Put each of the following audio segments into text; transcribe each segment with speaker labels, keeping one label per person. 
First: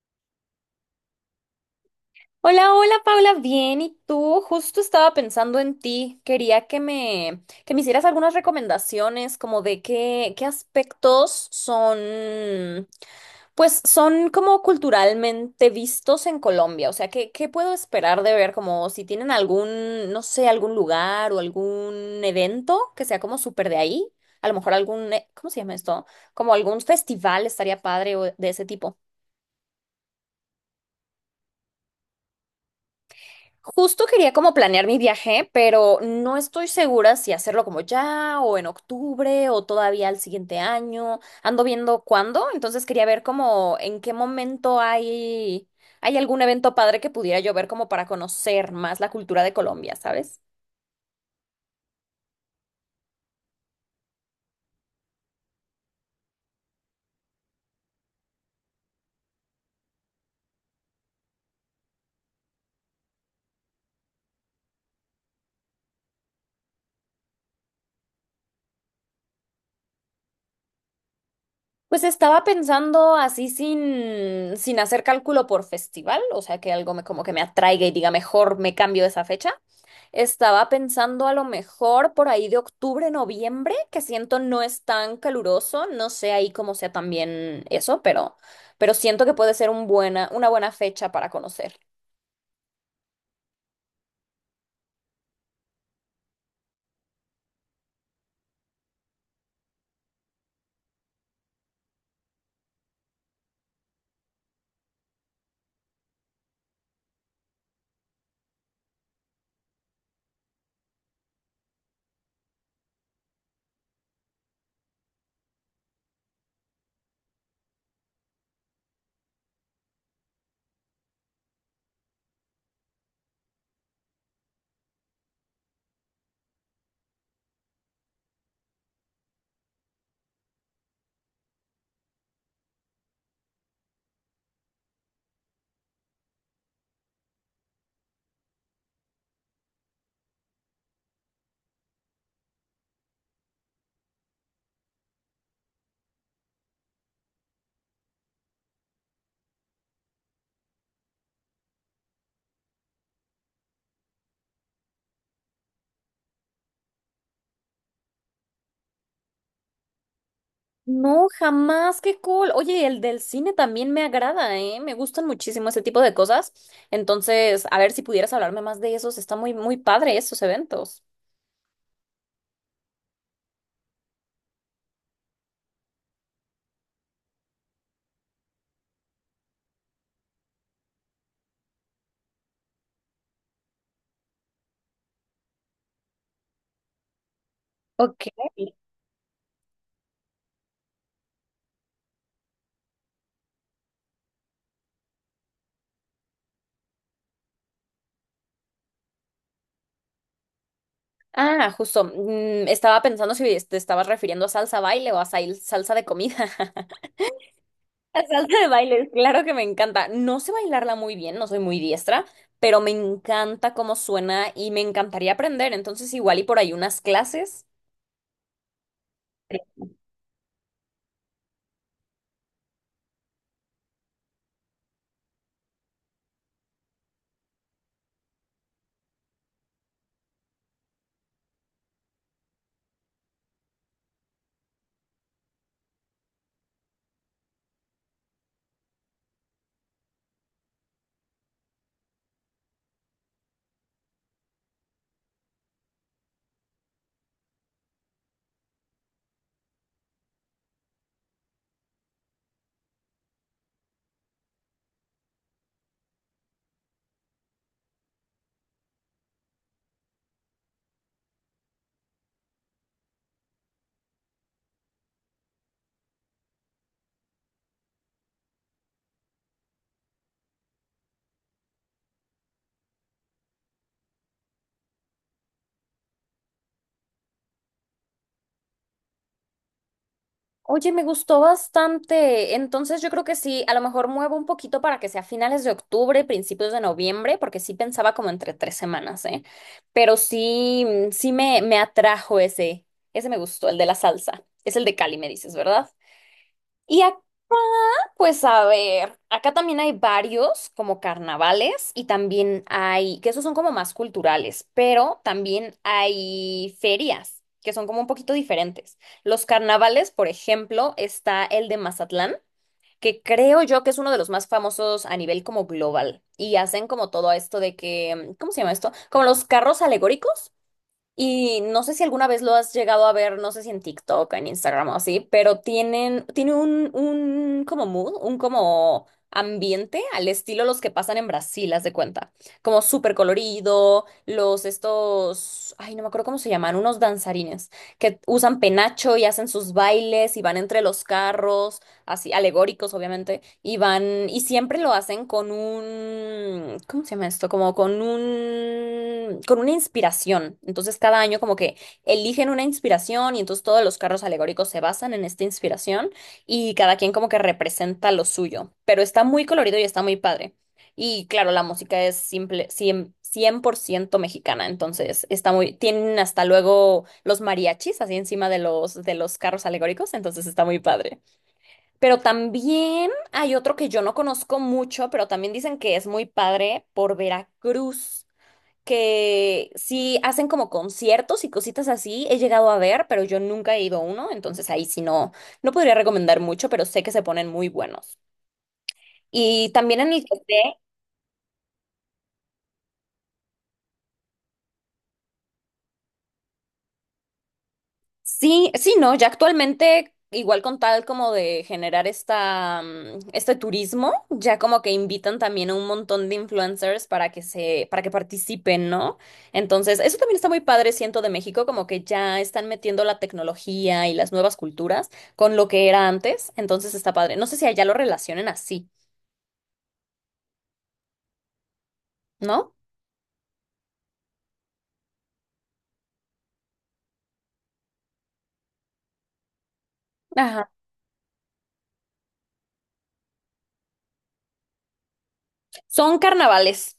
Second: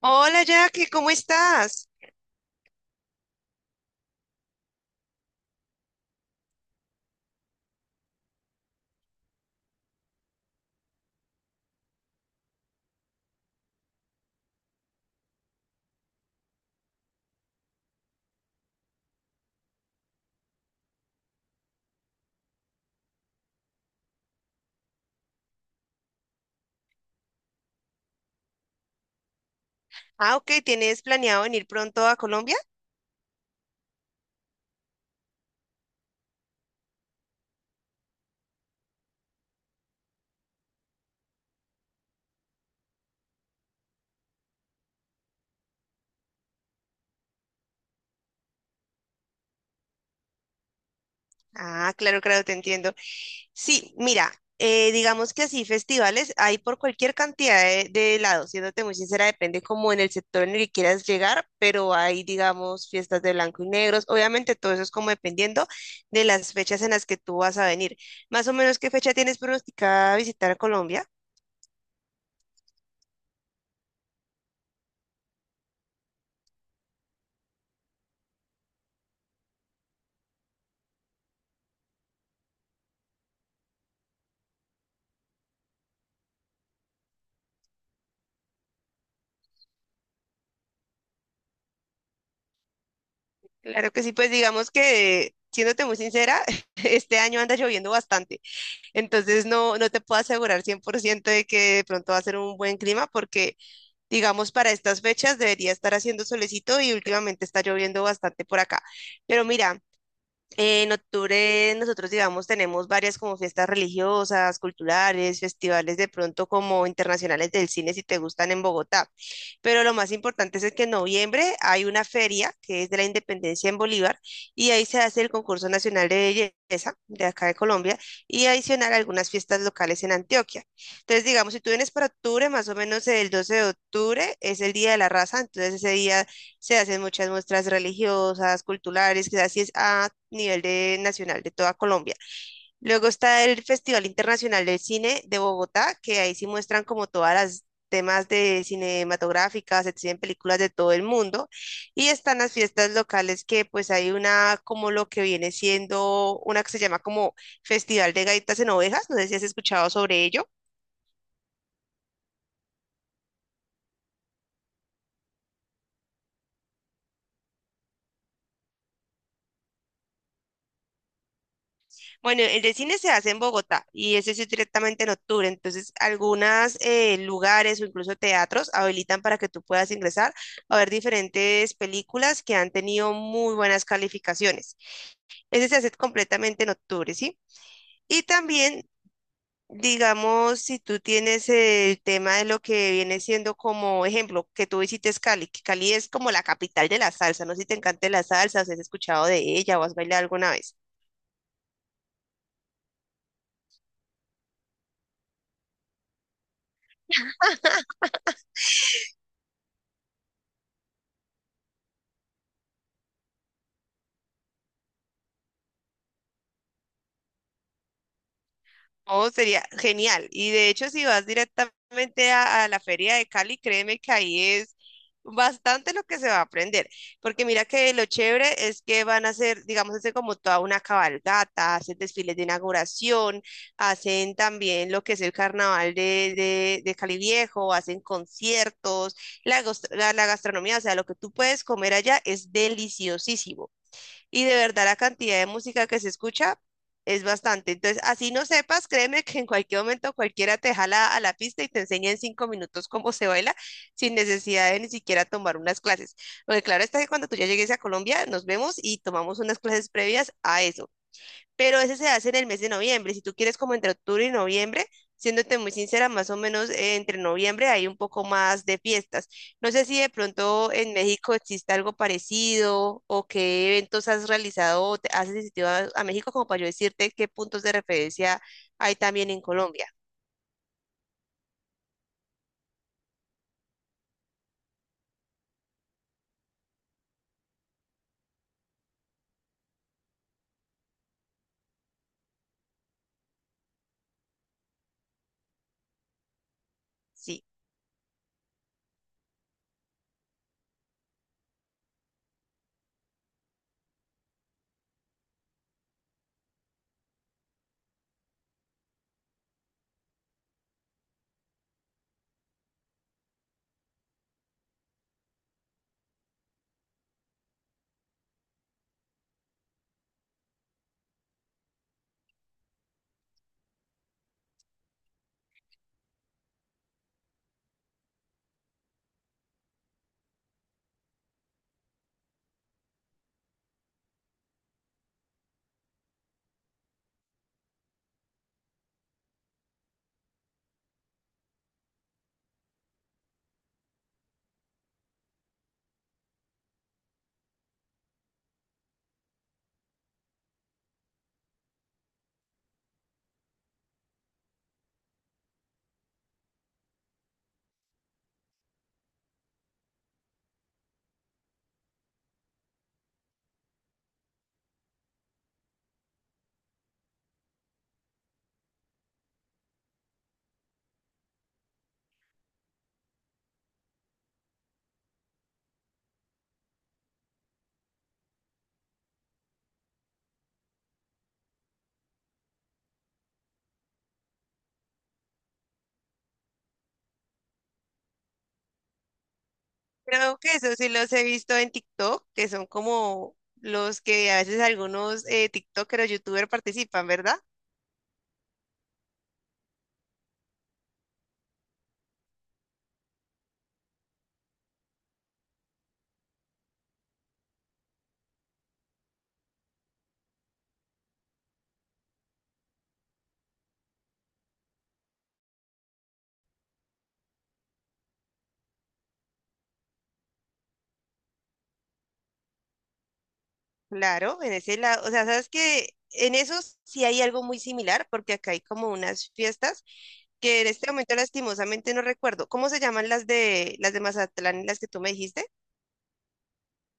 Speaker 1: Hola Jackie, ¿cómo estás?
Speaker 2: Hola, hola Paula, bien, ¿y tú? Justo estaba pensando en ti. Quería que me hicieras algunas recomendaciones como de qué aspectos son, pues son como culturalmente vistos en Colombia. O sea, ¿qué puedo esperar de ver? Como si tienen algún, no sé, algún lugar o algún evento que sea como súper de ahí. A lo mejor algún, ¿cómo se llama esto? Como algún festival estaría padre o de ese tipo.
Speaker 1: Ah, ok, ¿tienes planeado venir pronto a Colombia?
Speaker 2: Justo quería como planear mi viaje, pero no estoy segura si hacerlo como ya o en octubre o todavía al siguiente año. Ando viendo cuándo, entonces quería ver como en qué momento hay algún evento padre que pudiera yo ver como para conocer más la cultura de Colombia, ¿sabes?
Speaker 1: Ah, claro, claro, te entiendo. Sí, mira, digamos que así festivales hay por cualquier cantidad de lados, siéndote muy sincera, depende como en el sector en el que quieras llegar, pero hay, digamos, fiestas de blanco y negros. Obviamente todo eso es como dependiendo de las fechas en las que tú vas a venir. Más o menos, ¿qué fecha tienes pronosticada visitar a Colombia?
Speaker 2: Pues estaba pensando así sin hacer cálculo por festival, o sea, que algo me, como que me atraiga y diga, mejor me cambio esa fecha. Estaba pensando a lo mejor por ahí de octubre, noviembre, que siento no es tan caluroso, no sé ahí cómo sea también eso, pero siento que puede ser una buena fecha para conocer.
Speaker 1: Claro que sí, pues digamos que, siéndote muy sincera, este año anda lloviendo bastante, entonces no te puedo asegurar 100% de que de pronto va a ser un buen clima porque, digamos, para estas fechas debería estar haciendo solecito y últimamente está lloviendo bastante por acá. Pero mira, en octubre nosotros, digamos, tenemos varias como fiestas religiosas, culturales, festivales de pronto como internacionales del cine si te gustan en Bogotá. Pero lo más importante es que en noviembre hay una feria que es de la Independencia en Bolívar y ahí se hace el concurso nacional de belleza de acá de Colombia y adicional algunas fiestas locales en Antioquia. Entonces, digamos, si tú vienes para octubre, más o menos el 12 de octubre es el Día de la Raza, entonces ese día se hacen muchas muestras religiosas, culturales, que así es a nivel nacional de toda Colombia. Luego está el Festival Internacional del Cine de Bogotá, que ahí sí muestran como todas las temas de cinematográficas, se exhiben películas de todo el mundo. Y están las fiestas locales que pues hay una como lo que viene siendo una que se llama como Festival de Gaitas en Ovejas, no sé si has escuchado sobre ello.
Speaker 2: No, jamás, qué cool. Oye, el del cine también me agrada, ¿eh? Me gustan muchísimo ese tipo de cosas. Entonces, a ver si pudieras hablarme más de esos. Está muy, muy padre esos eventos.
Speaker 1: Bueno, el de cine se hace en Bogotá y ese sí es directamente en octubre. Entonces, algunos lugares o incluso teatros habilitan para que tú puedas ingresar a ver diferentes películas que han tenido muy buenas calificaciones. Ese se hace completamente en octubre, ¿sí? Y
Speaker 2: Ok.
Speaker 1: también, digamos, si tú tienes el tema de lo que viene siendo como ejemplo, que tú visites Cali, que Cali es como la capital de la salsa, no sé si te encanta la salsa, o si has escuchado de ella o has bailado alguna vez.
Speaker 2: Ah, justo. Estaba pensando si te estabas refiriendo a salsa baile o a salsa de comida. La salsa de baile, claro que me encanta. No sé bailarla muy bien, no soy muy diestra, pero me encanta cómo suena y me encantaría aprender. Entonces, igual y por ahí unas clases.
Speaker 1: Oh, sería genial. Y de hecho, si vas directamente a la Feria de Cali, créeme que ahí es bastante lo que se va a aprender. Porque mira que lo chévere es que van a hacer, digamos, hacer como toda una cabalgata, hacen desfiles de inauguración, hacen también lo que es el carnaval de Cali Viejo, hacen conciertos, la gastronomía, o sea, lo que tú puedes comer allá es deliciosísimo y de verdad la cantidad de música que se escucha es bastante. Entonces, así no sepas, créeme que en cualquier momento cualquiera te jala a la pista y te enseña en cinco minutos cómo se baila sin necesidad de ni siquiera tomar unas clases. Porque claro está que cuando tú ya llegues a Colombia, nos vemos y tomamos unas clases previas a eso, pero ese se hace en el mes de noviembre. Si tú quieres como entre octubre y noviembre, siéndote muy sincera, más o menos entre noviembre hay un poco más de fiestas. No sé si de pronto en México existe algo parecido o qué eventos has realizado o te has asistido a México como para yo decirte qué puntos de referencia hay también en Colombia.
Speaker 2: Oye, me gustó bastante. Entonces, yo creo que sí, a lo mejor muevo un poquito para que sea finales de octubre, principios de noviembre, porque sí pensaba como entre 3 semanas, ¿eh? Pero sí, sí me atrajo ese, ese me gustó, el de la salsa. Es el de Cali, me dices, ¿verdad? Y acá.
Speaker 1: Sí.
Speaker 2: Pues, a ver, acá también hay varios como carnavales y también hay, que esos son como más culturales, pero también hay ferias que son como un poquito diferentes. Los carnavales, por ejemplo, está el de Mazatlán, que creo yo que es uno de los más famosos a nivel como global y hacen como todo esto de que, ¿cómo se llama esto? Como los carros alegóricos. Y no sé si alguna vez lo has llegado a ver, no sé si en TikTok, en Instagram o así, pero tienen, tiene un como mood, un como ambiente al estilo los que pasan en Brasil, haz de cuenta. Como súper colorido, los estos, ay, no me acuerdo cómo se llaman, unos danzarines que usan penacho y hacen sus bailes y van entre los carros así alegóricos, obviamente, y van, y siempre lo hacen con un, ¿cómo se llama esto? Como con un, con una inspiración. Entonces, cada año como que eligen una inspiración y entonces todos los carros alegóricos se basan en esta inspiración y cada quien como que representa lo suyo, pero está muy colorido y está muy padre. Y claro, la música es simple, cien por ciento mexicana, entonces está muy, tienen hasta luego los mariachis así encima de los carros alegóricos, entonces está muy padre. Pero también hay otro que yo no conozco mucho, pero también dicen que es muy padre por Veracruz, que sí hacen como conciertos y cositas así. He llegado a ver, pero yo nunca he ido a uno, entonces ahí sí no, no podría recomendar mucho, pero sé que se ponen muy buenos. Y también en el que
Speaker 1: Creo que eso
Speaker 2: esté.
Speaker 1: sí los he visto en TikTok, que son como los que a veces algunos TikTokers o YouTubers participan, ¿verdad?
Speaker 2: Sí, sí, no, ya actualmente, igual con tal como de generar esta, este turismo, ya como que invitan también a un montón de influencers para que participen, ¿no? Entonces, eso también está muy padre, siento, de México, como que ya están metiendo la tecnología y las nuevas culturas con lo que era antes, entonces está padre. No sé si allá lo relacionen así, ¿no?
Speaker 1: Claro, en ese lado, o sea, sabes que en esos sí hay algo muy similar, porque acá hay como unas fiestas que en
Speaker 2: Ajá.
Speaker 1: este momento lastimosamente no recuerdo. ¿Cómo se llaman las de Mazatlán y las que tú me dijiste?
Speaker 2: Son carnavales.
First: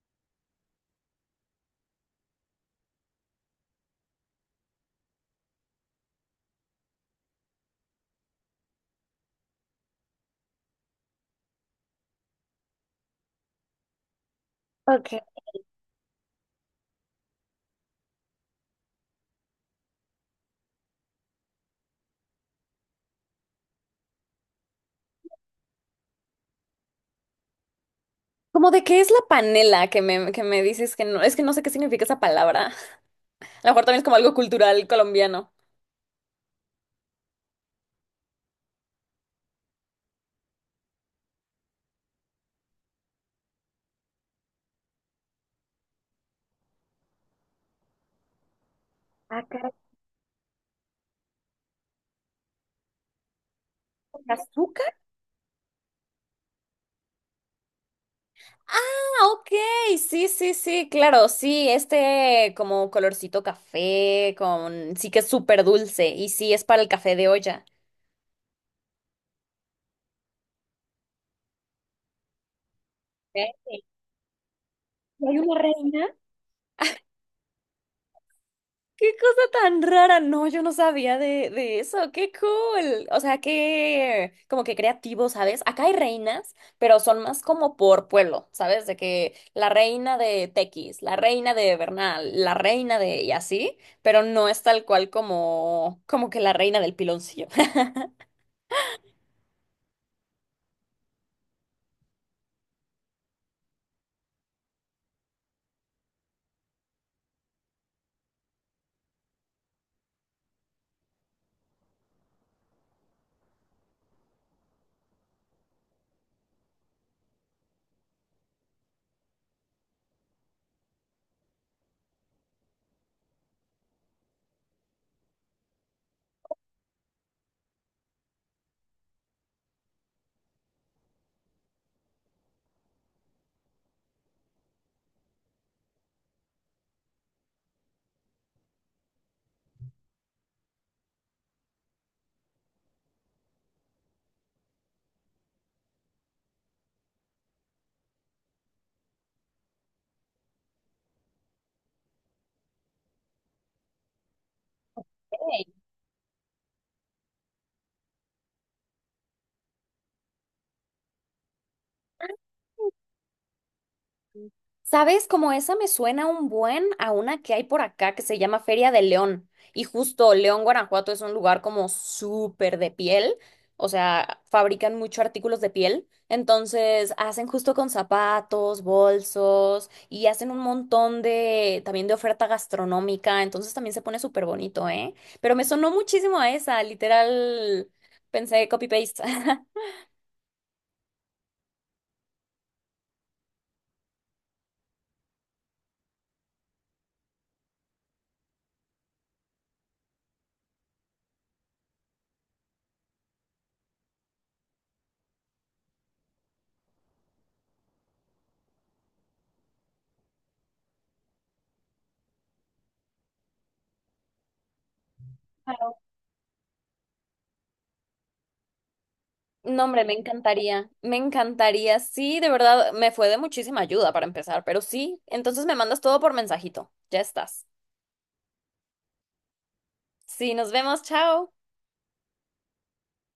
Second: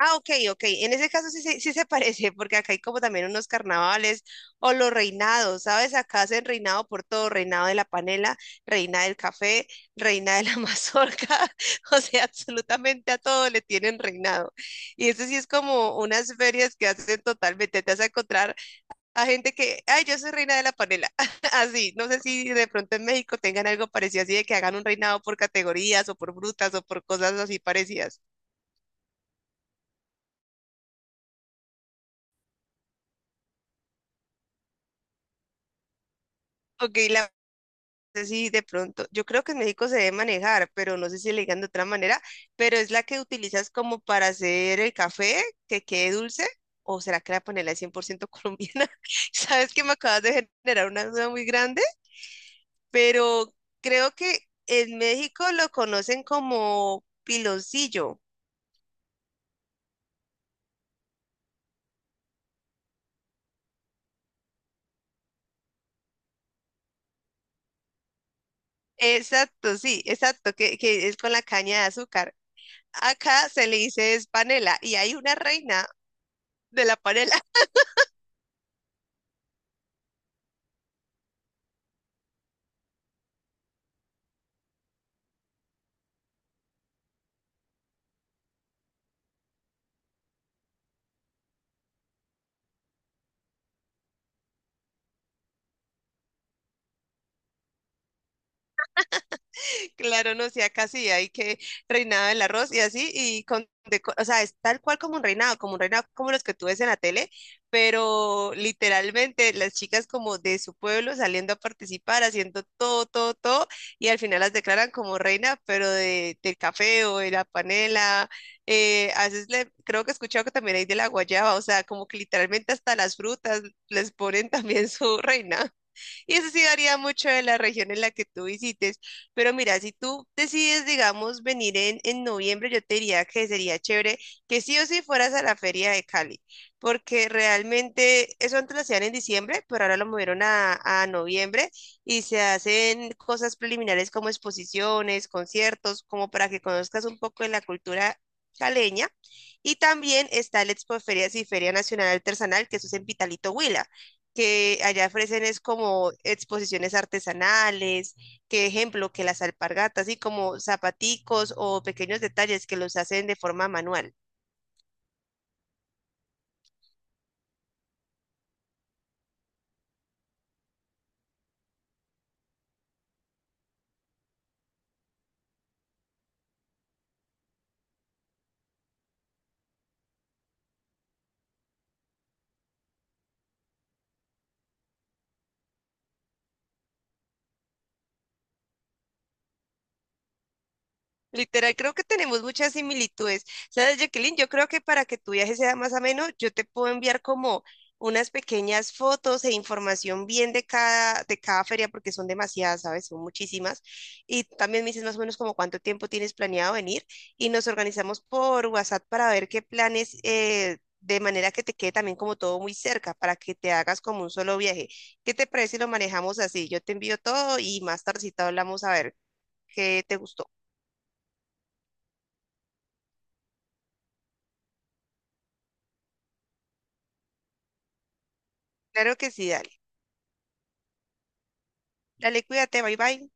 Speaker 1: Ah, ok, ok. En ese caso sí, sí se parece, porque acá hay como también unos carnavales o los reinados, ¿sabes? Acá hacen reinado por todo, reinado de la panela, reina del café, reina de la mazorca, o sea, absolutamente a todo le tienen reinado. Y
Speaker 2: Okay.
Speaker 1: eso sí es como unas ferias que hacen totalmente, te vas a encontrar a gente que, ay, yo soy reina de la panela, así. No sé si de pronto en México tengan algo parecido así de que hagan un reinado por categorías o por frutas o por cosas así parecidas.
Speaker 2: ¿Cómo de qué es la panela que me dices que no, es que no sé qué significa esa palabra? A lo mejor también es como algo cultural colombiano.
Speaker 1: Ok, la sé si de pronto, yo creo que en México se debe manejar, pero no sé si le digan de otra manera, pero es la que utilizas como para hacer el café, que quede dulce, o será que la panela es 100% colombiana.
Speaker 2: Ah, caray,
Speaker 1: Sabes que me acabas de generar una duda muy grande, pero creo
Speaker 2: ¿con
Speaker 1: que
Speaker 2: azúcar?
Speaker 1: en México lo conocen como piloncillo.
Speaker 2: Ah, ok, sí, sí, sí, claro, sí, este como colorcito café, con, sí que es súper dulce, y sí es para el café de olla.
Speaker 1: Exacto, sí, exacto, que es con la caña de azúcar. Acá se le
Speaker 2: Ok.
Speaker 1: dice es panela y hay
Speaker 2: ¿Y
Speaker 1: una
Speaker 2: hay una
Speaker 1: reina
Speaker 2: reina?
Speaker 1: de la panela.
Speaker 2: Qué cosa tan rara. No, yo no sabía de eso. Qué cool. O sea, qué como que creativo, ¿sabes? Acá hay reinas, pero son más como por pueblo, ¿sabes? De que la reina de Tequis, la reina de Bernal, la reina de y así, pero no es tal cual como como que la reina del piloncillo.
Speaker 1: Claro, no, sí, acá sí hay que reinado del arroz y así, o sea, es tal cual como un reinado, como un reinado como los que tú ves en la tele, pero literalmente las chicas como de su pueblo saliendo a participar, haciendo todo, todo, todo, y al final las declaran como reina, pero del café o de la panela, creo que he escuchado que también hay de la guayaba, o sea, como que literalmente hasta las frutas les ponen también su reina. Y eso sí varía mucho de la región en la que tú visites. Pero mira, si tú decides, digamos, venir en noviembre, yo te diría que sería chévere que sí o sí fueras a la feria de Cali, porque realmente eso antes lo hacían en diciembre, pero ahora lo movieron a noviembre y se hacen cosas preliminares como exposiciones, conciertos, como para que conozcas un poco de la cultura caleña. Y también está el Expo Ferias y Feria Nacional Artesanal, que eso es en Pitalito, Huila, que allá ofrecen es
Speaker 2: Ey.
Speaker 1: como exposiciones artesanales, que ejemplo, que las alpargatas, así como zapaticos o pequeños detalles que los hacen de forma manual.
Speaker 2: ¿Sabes? Como esa me suena un buen a una que hay por acá que se llama Feria de León. Y justo León, Guanajuato es un lugar como súper de piel. O sea, fabrican mucho artículos de piel. Entonces hacen justo con zapatos, bolsos y hacen un montón de también de oferta gastronómica. Entonces también se pone súper bonito, ¿eh? Pero me sonó muchísimo a esa, literal. Pensé copy-paste.
Speaker 1: Literal, creo que tenemos muchas similitudes. ¿Sabes, Jacqueline? Yo creo que para que tu viaje sea más ameno, yo te puedo enviar como unas pequeñas fotos e información bien de de cada feria, porque son demasiadas, ¿sabes? Son muchísimas. Y también me dices más o menos como cuánto tiempo tienes planeado venir y nos organizamos por WhatsApp para ver qué planes, de manera que te quede también como todo muy cerca, para que te hagas como un solo viaje. ¿Qué te parece si lo manejamos así? Yo te envío todo y más tardecita hablamos a ver
Speaker 2: No,
Speaker 1: qué
Speaker 2: hombre, me
Speaker 1: te gustó.
Speaker 2: encantaría, me encantaría. Sí, de verdad, me fue de muchísima ayuda para empezar, pero sí, entonces me mandas todo por mensajito. Ya estás.
Speaker 1: Claro que sí, dale.
Speaker 2: Sí, nos vemos, chao.
Speaker 1: Dale, cuídate, bye bye.